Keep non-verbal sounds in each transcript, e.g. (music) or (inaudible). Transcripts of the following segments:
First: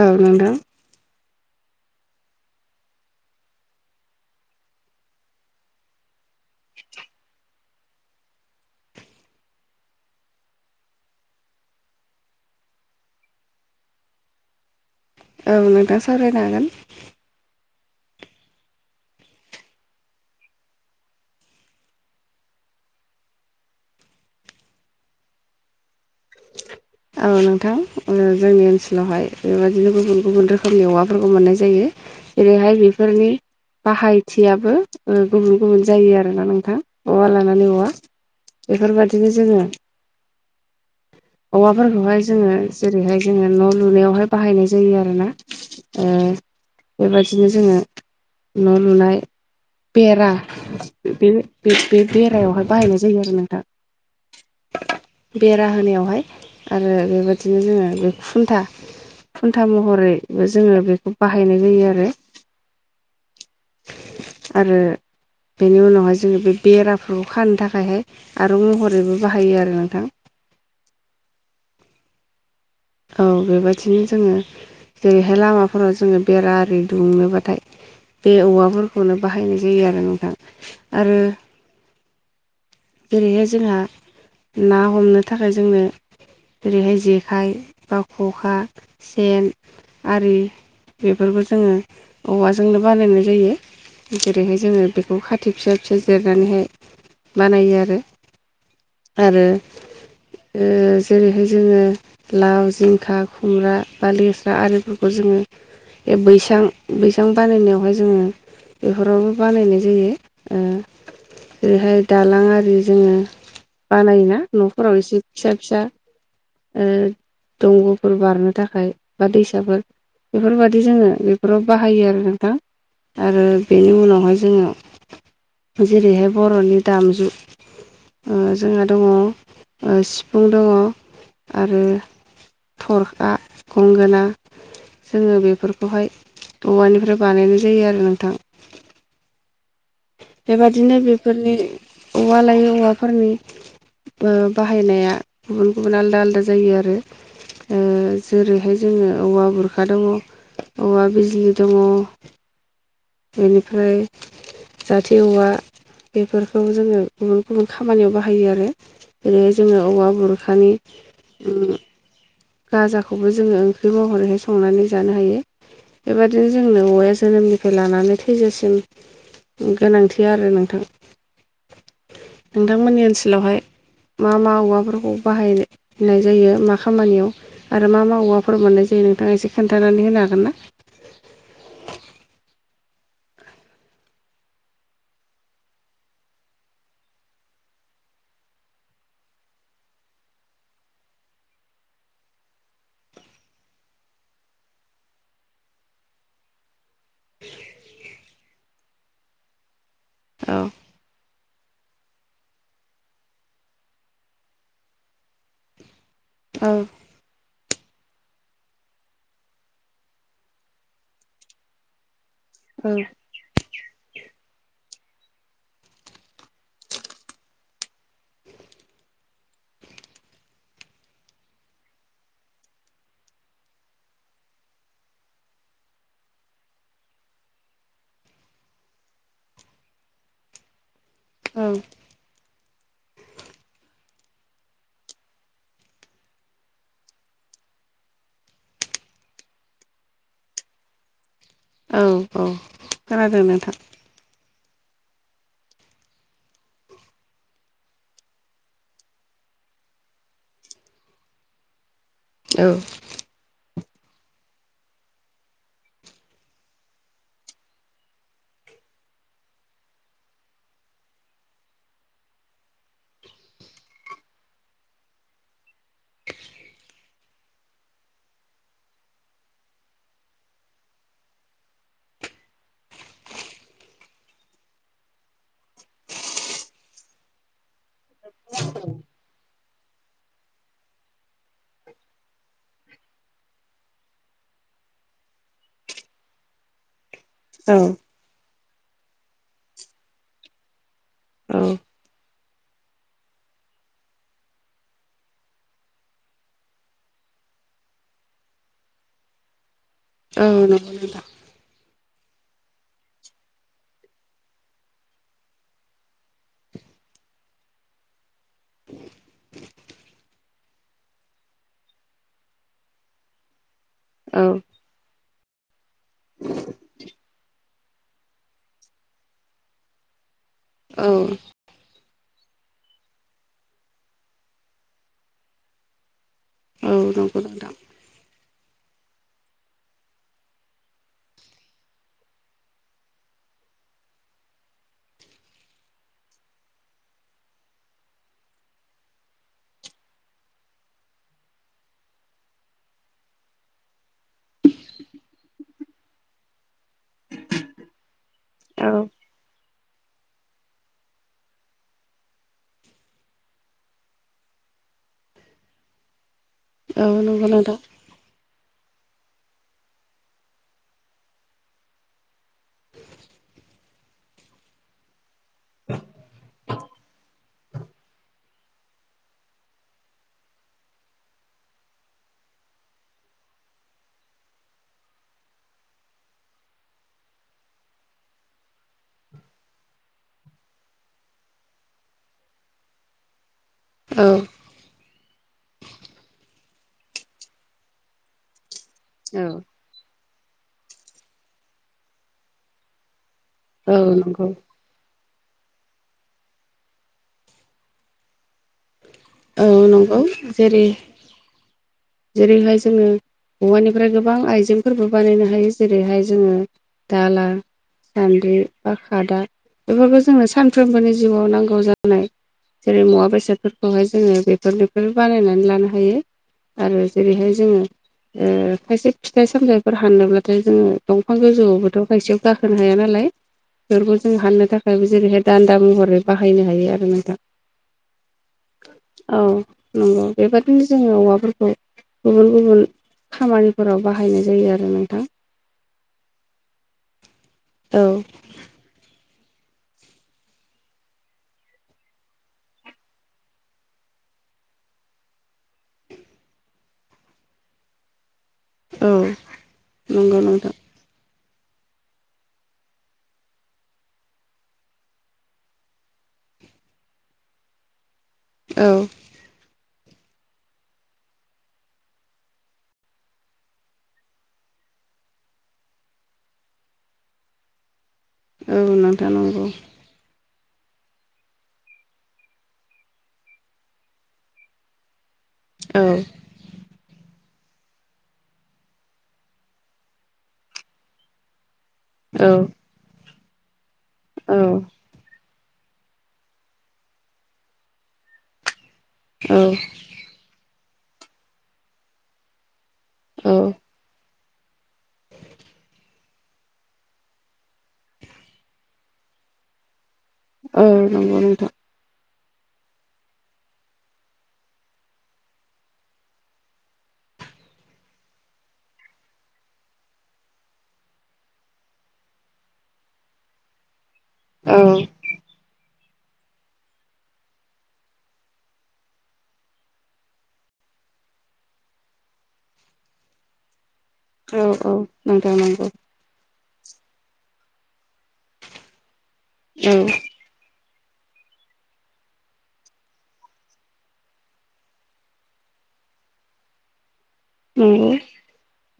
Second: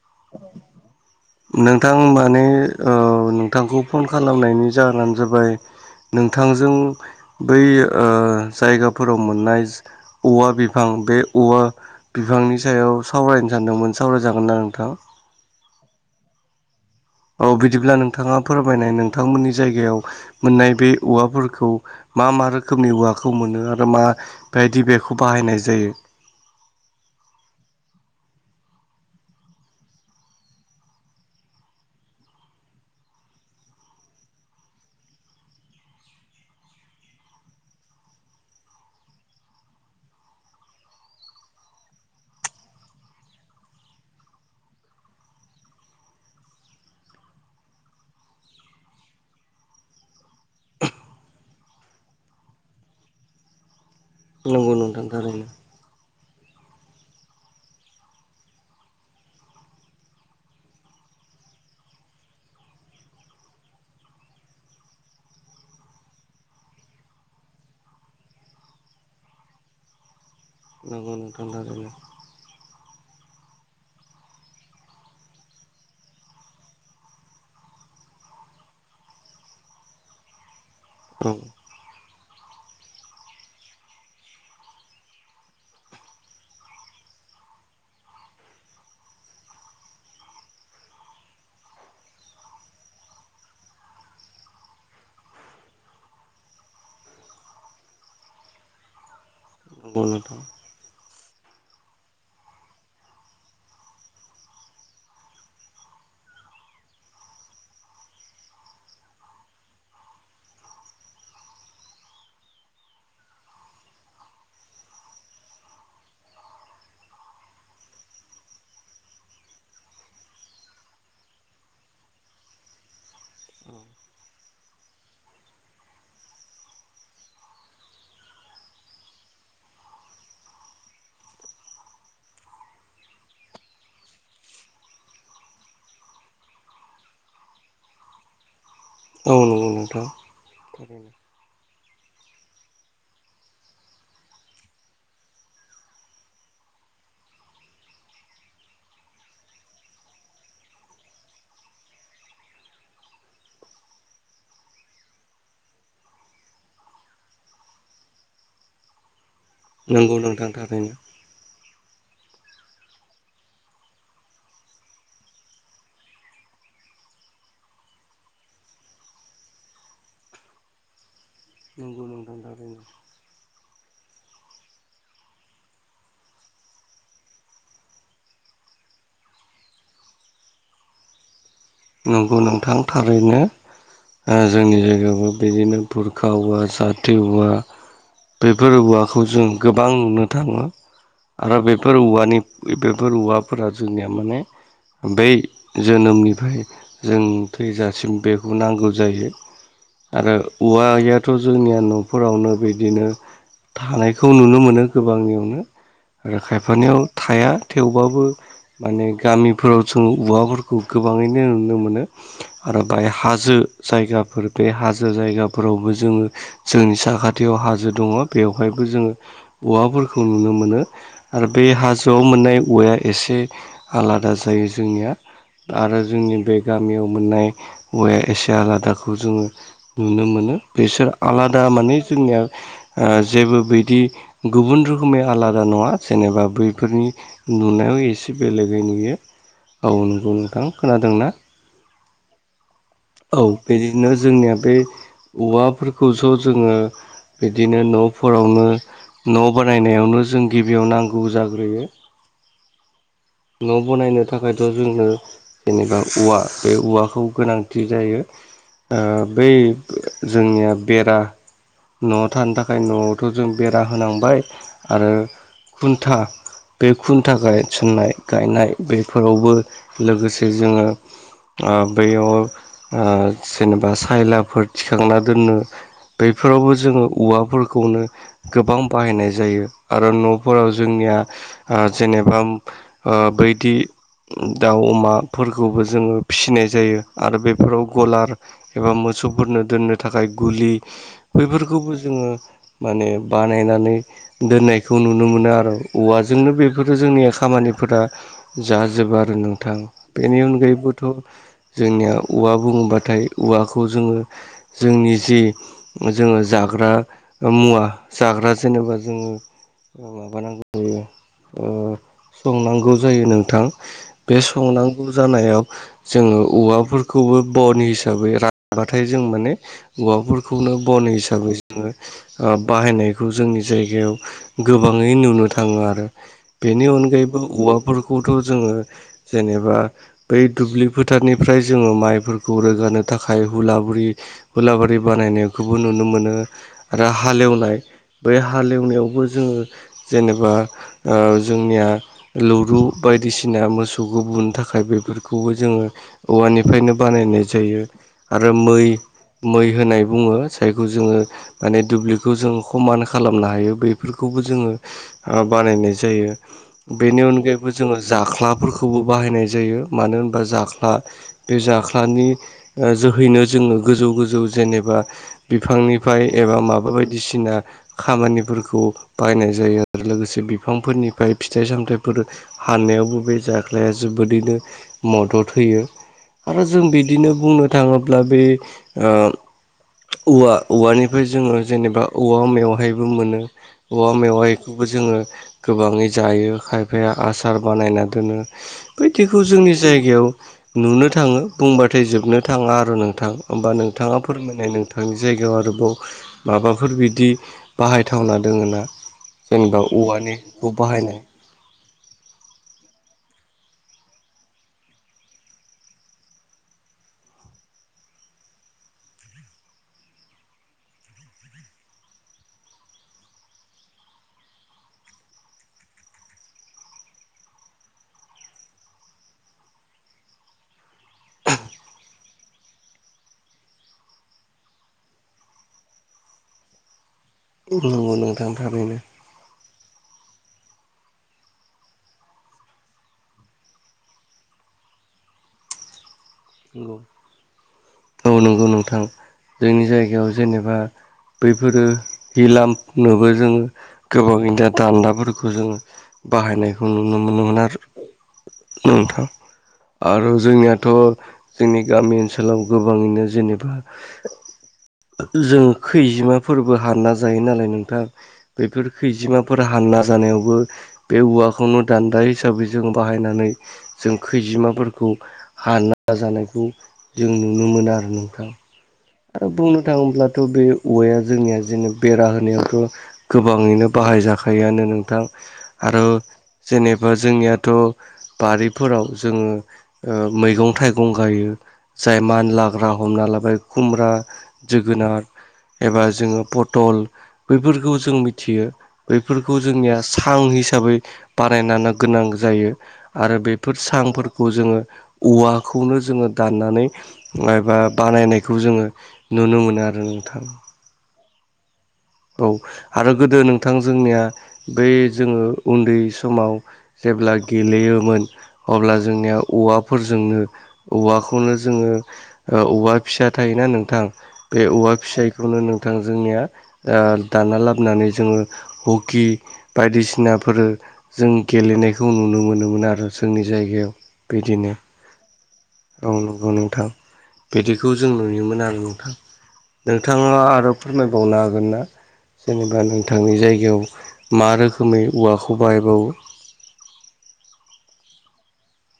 औ नोंथां। नोंथां माने ओ नोंथांखौ फन खालामनायनि जाहोनानो जाबाय नोंथांजों बै ओ जायगाफोराव मोननाय औवा बिफां बे औवा बिफांनि सायाव सावरायनो सानदोंमोन सावराय जागोन ना नोंथां? औ नोंथां सावरायनो हागोन। औ बिदिब्ला नोंथाङा फोरमायनाय नोंथांमोननि जायगायाव मोननाय बे औवाफोरखौ मा मा रोखोमनि औवाखौ मोनो आरो मा बायदि बेखौ बाहायनाय जायो? औ नोंथां ओ जोंनि ओनसोलावहाय बेबायदिनो गुबुन गुबुन रोखोमनि औवाफोरखौ मोननाय जायो। जेरैहाय बेफोरनि बाहायथियाबो ओ गुबुन गुबुन जायो आरोना नोंथां औवा लानानै औवा। बेफोरबादिनो जोङो औवाफोरखौहाय जोङो जेरैहाय जोङो न' लुनायावहाय बाहायनाय जायो आरो ना। ओ बेबादिनो जोङो न' लुनाय बेरा बे बे-बे-बेरायावहाय बाहायनाय जायो आरो नोंथां। नंगौ नोंथां थारैनो। बेरा होनायावहाय आरो बेबादिनो जोङो बे खुन्था खुन्था महरैबो जोङो बेखौ बाहायनाय जायो आरो। (inaudible) आरो बेनि उनावहाय जोङो बे बेराखौ खानो थाखायहाय आरुं महरैबो बाहायो आरो नोंथां। (unintelligible) औ बेबादिनो जोङो जेरैहाय लामाफोराव जोङो बेरा आरि दुमनोबाथाय बे औवाफोरखौनो बाहायनाय जायो आरो नोंथां। आरो औ जेरैहाय जोंहा ना हमनो थाखाय जोंनो ओेरैहाय जेखाइ, बा ख'खा, सेन आरि बेफोरबो जोङो औवाजोंनो बानायनाय जायो। जेरैहाय जोङो बेखौ खाथि फिसा फिसा जिरनानैहाय बानायो आरो। आरो नंगौ नोंथां ओ जेरैहाय जोङो लाव, जिंखा, खुमब्रा, बा लेस्रा आरिफोरखौ जोङो बे बैसां बैसां बानायनायावहाय जोङो बेफोरावबो बानायनाय जायो ओ जेरैहाय दालां आरि जोङो बानायोना न'फोराव एसे फिसा फिसा ओ दंग'फोर बारनो थाखाय बा दैसाफोर बेफोरबादि जोङो बेफोराव बाहायो आरो नोंथां। आरो बेनि उनावहाय जोङो जेरैहाय बर'नि दामजु ओ जोंहा दङ ओ सिफुं दङ आरो थरखा, गंगोना जोङो बेफोरखौहाय औवानिफ्राय बानायनाय जायो आरो नोंथां। औ नंगौ नोंथां। बेबादिनो थारैनो बेफोरनि औवा लायो औवाफोरनि ओ बाहायनाया गुबुन गुबुन आलदा आलदा जायो आरो। ओ जेरैहाय जोङो औवा बुरखा दङ औवा बिजलि दङ। बेनिफ्राय जाथि औवा बेफोरखौ जोङो गुबुन गुबुन खामानियाव बाहायो आरो। जेरै जोङो औवा नंगौ नोंथां बुरखानि थारैनो उम गाजाखौबो जोङो ओंख्रि महरैहाय संनानै जानो हायो। बेबायदिनो जोंनो औवाया जोनोमनिफ्राय लानानै थैजासिम गोनांथि आरो नोंथां नंगौ नोंथां थारैनो। नोंथांमोननि ओनसोलावहाय। मा मा औवाफोरखौ बाहायनाय जायो मा खामानियाव। आरो मा मा औवाफोर मोननाय जायो नोंथाङा एसे खोन्थानानै होनो हागोन ना? नंगौ नोंथां थारैनो। आ जोंनि जायगायावबो बिदिनो बुरखा औवा जाथि औवा बेफोर औवाखौ जों गोबां नुनो थाङो। आरो बेफोर औवानि बेफोर औवाफोरा जोंनिया माने। बै जोनोमनिफ्राय जों थैजासिम बेखौ नांगौ जायो। आरो औ औवायाथ' जोंनिया न'फोरावनो बिदिनो। थानायखौ नुनो मोनो गोबांनियावनो आरो औ खायफानियाव। औ थाया थेवबाबो माने गामिफोराव जों औवाफोरखौ गोबाङैनो नुनो मोनो आरो बाय हाजो। जायगाफोर बे हाजो जायगाफोरावबो जोङो। जोंनि साखाथियाव हाजो दङ बेवहायबो जोङो औवाफोरखौ नुनो मोनो। आरो बे हाजोआव मोननाय औवाया एसे आलादा जायो जोंनिया आरो। जोंनि बे गामियाव मोननाय हौवाया एसे आलादाखौ जों नुनो मोनो बेसोर आलादा माने जोंनिया। ओ जेबो बिदि गुबुन रोखोमै आलादा नङा जेनेबा बैफोरनि। नुनायाव एसे बेलेगै नुयो औ नंगौ नोंथां खोनादोंना? औ औ औ खोनादों नोंथां। बिदिनो जोंनिया बे औवाफोरखौस' जोङो। बिदिनो न'फोरावनो। न' बानायनायावनो जों गिबियाव नांगौ जाग्रोयो। औ। न' बनायनो थाखायथ' जोंनो। जेनेबा औवा बे औवाखौ गोनांथि जायो। ओ बै जोंनिया बेरा। न'आव थानो थाखाय न'आवथ' जों बेरा होनांबाय आरो खुन्था बे खुन्था गाय सन्नाय गायनाय बेफोरावबो लोगोसे जोङो। ओ बैयाव ओ जेनेबा सायलाफोर थिखांना दोननो। बेफोरावबो जोङो औवाफोरखौनो। गोबां बाहायनाय जायो आरो न'फोराव जोंनिया ओ जेनेबा। ओ बैदि दाउ अमा। फोरखौबो जोङो फिसिनाय जायो आरो बेफोराव गलार। एबा मोसौफोरनो दोननो थाखाय गुलि औ बैफोरखौबो जोङो माने बानायनानै। दोननायखौ नुनो मोनो आरो औवाजोंनो बेफोर जोंनिया खामानिफोरा जाजोब आरो नोंथां बेनि औ नंगौ नोंथां औ नंगौ नोंथां अनगायैबोथ' औ जोंनिया औवा बुङोब्लाथाय औवाखौ जोङो जोंनि जि जोङो जाग्रा मुवा जाग्रा जेनेबा जोङो माबानांगौ जायो ओ संनांगौ जायो नोंथां। औ नंगौ नोंथां औ बे समाव आं जानायाव जोङो औवाफोरखौबो बन हिसाबै रानबाथाय जों माने औवाफोरखौनो बन हिसाबै ओ बाहायनायखौ जोंनि जायगायाव गोबाङै नुनो थाङो आरो बेनि अनगायैबो औवाफोरखौथ' जोङो जेनेबा बै दुब्लि फोथारनिफ्राय जोङो माइफोरखौ रोगानो थाखाय हुलाबुरि हुला बारि बानायनायखौबो नुनो मोनो। रा हालेवनाय बै हालेवनायावबो जोङो जेनेबा ओ जोंनिया लरु बायदिसिना मोसौखौ बुनो थाख थाखाय बेफोरखौबो जोङो औवानिफ्रायनो बानायनाय जायो। आरो मै मै होनाय बुङो जायखौ जोङो माने दुब्लिखौ जों खमान खालामनो हायो बैफोरखौबो जोङो ओ बानायनाय जायो बेनि अनगायैबो जोङो जाख्लाफोरखौबो बाहायनाय जायो जायो मानो होनबा जाख्ला बे जाख्लाानि ओ जोहैनो जोङो गोजौ गोजौ जेनेबा बिफांनिफाय एबा माबा बायदिसिना खामानिफोरखौ बाहायनाय जायो। आरो लोगोसे बिफांफोरनिफ्राय फिथाइ सामथायाइफोर हाननायावबो बे जाग्लाया जोबोदैनो मदद होयो। आरो जों बिदिनो बुंनो थाङोब्ला बे ओ औवा औवानिफ्राय जोङो जेनेबा औवा मेवहायबो मोनो। औवा मेवाय खौबो जोङो गोबाङै जायो खायफाया आसार बानायना दोनो। बायदिखौ जोंनि जायगायाव नुनो थाङो बुंबाथाय जोबनो थाङा आरो नोंथां। होमबा औ नोंथाङा नंगौ फोरमायनाय नोंथा आं जायगायाव आरोबाव माबाफोर बिदि बाहायथावना दोङो ना? जेनेबा औ नंगौ औवानिखौ जेरै बाहायनाय। जेरैहाय जोङो हौवानिफ्राय गोबां आइजेंफोरबो बानायनो हायो। जेरैहाय जोङो दाला सान्द्रि बा खादा बेफोरखौ जोंनो सानफ्रोमबोनि जिउआव नांगौ जानाय जेरै मुवा बेसादफोरखौहाय जोङो बेफोरनिफ्राय बानायनानै लानो हायो। आरो जेरैहाय जोङो ओ खायसे फिथाइ सामथायफोर हानो ब्लाथाय जोङो दंफां गोजौआवबोथ' खायसेयाव गाखोनो हाया नालाय। बेफोरखौ जों हानोनो थाखायबो जेरैहाय दान्दा महरै बाहायनो हायो आरो नोंथां। नंगौ नोंथांनि थैनो। औ नंगौ बेबादिनो जोङो औवाफोर खौ गुबुन गुबुन खामानिफोराव बाहायनाय जायो आरो नोंथां। नंगौ औ नंगौ नोंथां। जोंनि जायगायाव जेनेबा बैफोरो हिलामनोबो जोङो गोबाव दा दान्दाफोरखौ जोङो। बाहायनायखौ नुनो मोनोमोन आरो। औ नोंथां आरो नंगौ नोंथां जोंनियाथ' जोंनि गामि ओनसोलाव गोबाङैनो जेनेबा जों खैजिमाफोरबो हानना जायो नालाय नोंथां। बेफोर औ खैजिमा फोर हानना जानायावबो बे औवाखौनो दान्दा हिसाबै जों बाहायनानै जों खैजिमाफोरखौ हाना जानायखौ जों नुनो मोनो आरो नोंथां। औ नों आरो बुंनो थाङोब्ला थ' बे औवाया जोंनिया जेन बेरा होनायावथ' गोबाङैनो बाहायजाखायोआनो नोंथां। आर' औ जेनेबा जोंनियाथ' बारिफोराव जोङो ओ मैगं थाइगं गायो। जाय मान औ लाग्रा हमना लाबाय खुमब्रा, औ जोगोनार एबा जोङो पटल बैफोरखौ जों मिथियो। औ बैफोरखौ जोंनिया सां हिसाबै बानाय गोनां जायो। आरो औ बेफोर सांफोर खौ जोङो औवाखौनो जोङो दाननानै एबा बानायनाय बेखौ जोङो नुनो मोनो आरो नोंथां। औ नंगौ नोंथां। औ आरो गोदो नोंथां जोंनिया बै जोङो उन्दै समाव जेब्ला गेलेयोमोन अब्ला जोंनिया औवाफोरजोंनो औवाखौनो जोङो औवा फिसा थायोना नोंथां। बे औ औवा फिसायखौनो नोंथां जोंनिया ओ दान्ना लाबोनानै जोङो हकि बायदिसिनाफोर जों गेलेनायखौ नुनो मोनोमोन आरो जोंनि जायगायाव। औ बिदिनो औ नोंथां नंगौ। औ नंगौ नोंथां बिदिखौ जों नुयोमोन आरो नोंथां। औ नोंथाङा आरो फोरमायबावनो आग गोन ना जेनेबा नोंथांनि जायगायाव मा रोखोमै औवाखौ बायबावो? नंगौ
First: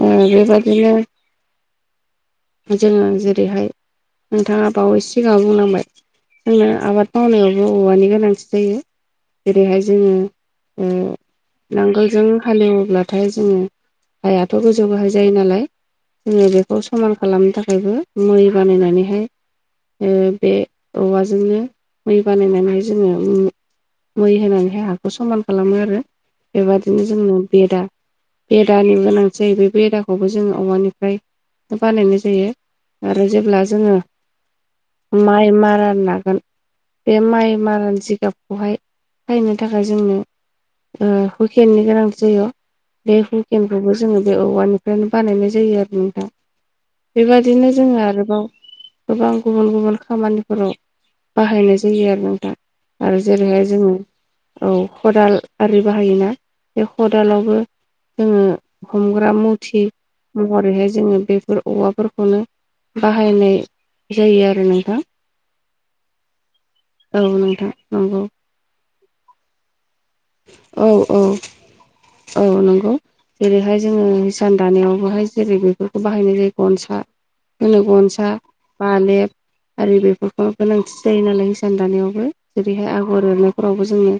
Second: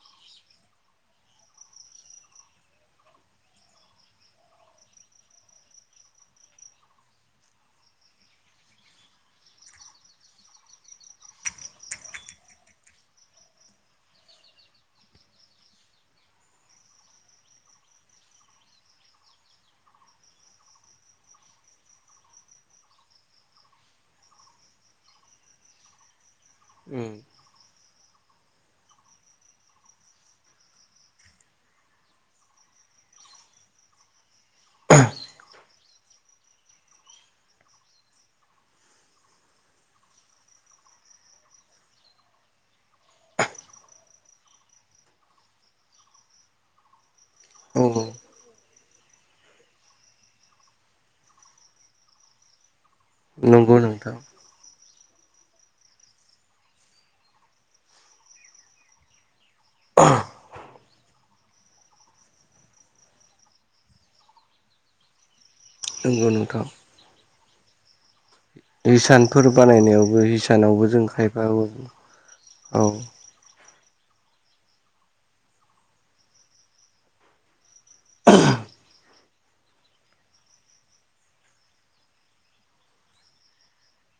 ओ बेबादिनो जोङो जेरैहाय नोंथाङा बावै सिगां बुंलांबाय जोंङो आबाद मावनायावबो औवानि गोनांथि जायो। जेरैहाय जोङो नांगोलजों हालेवोब्ला। नाथाय जोङो आइआथ' गोजौ गाहाय जायो नालाय जोङो बेखौ समान खालामनो थाखायबो मै बानायनानैहाय ओ बे औवाजोंनो मै बानायनानै जोङो मै होनानैहाय हाखौ समान खालामो आरो बेबदििनो जोंनो बेदा बेदानि गोनांथि जायो बे बेदाखौबो जोङो औवानिफ्राय बानायनाय जायो आरो जेब्ला जोङो माइ मारा लाागोन बे माइ मारान जिगाबखौहाय फायनो थाखाय जोंनो हुकेननि गोनां जायो। बे हुकेनखौबो जोङो बे औवानिफ्रायनो बानायनाय जायो आरो नोंथां। बेबदिनो औ जोङो आरोबाव गोबां गुबुन गुबुन खामानिफोराव बाहायनाय जायो आरो नोंथां आरो जेरैहाय नंगौ जोङो नोंथां औ खदाल आरि बाहायोना बे खदालावबो जोङो हमग्रा मुथि महरैहाय जोङो बेफोर औवाफोरखौनो बाहायनाय जायो आरो नोंथां। नोंगौ नोंथां। औ नोंथां नंगौ। हिसानफोर बानायनायावबो हिसानावबो औ जों औ खायफा औ जेरैहाय जोङो हिसान दानायावबोहाय जेरै बेफोरखौ बाहायनाय जायो गनसा होनो गनसा बालेब आरो बेफोरखौ गोनांथि जायो नालाय हिसान दानायावबो जेरैहाय आगर एरनायफोरावबो जोङो।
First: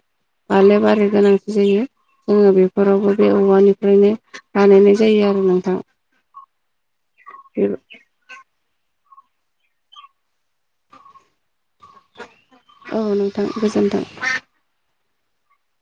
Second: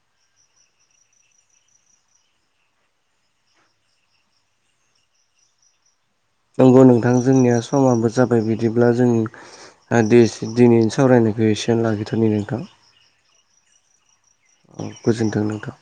बालेब आदि गोनांथि जायो जोङो बेफोरावबो बे औवानिफ्रायनो बानायनाय जायो आरो नोंथां। नंगौ नोंथां जोंनिया समा बो जाबाय बिदिब्ला जों दिनै सावरायनायखौ एसेनो लागिथारननो। औ नोंथां गोजोन्थों। औ गोजोन्थों नोंथां।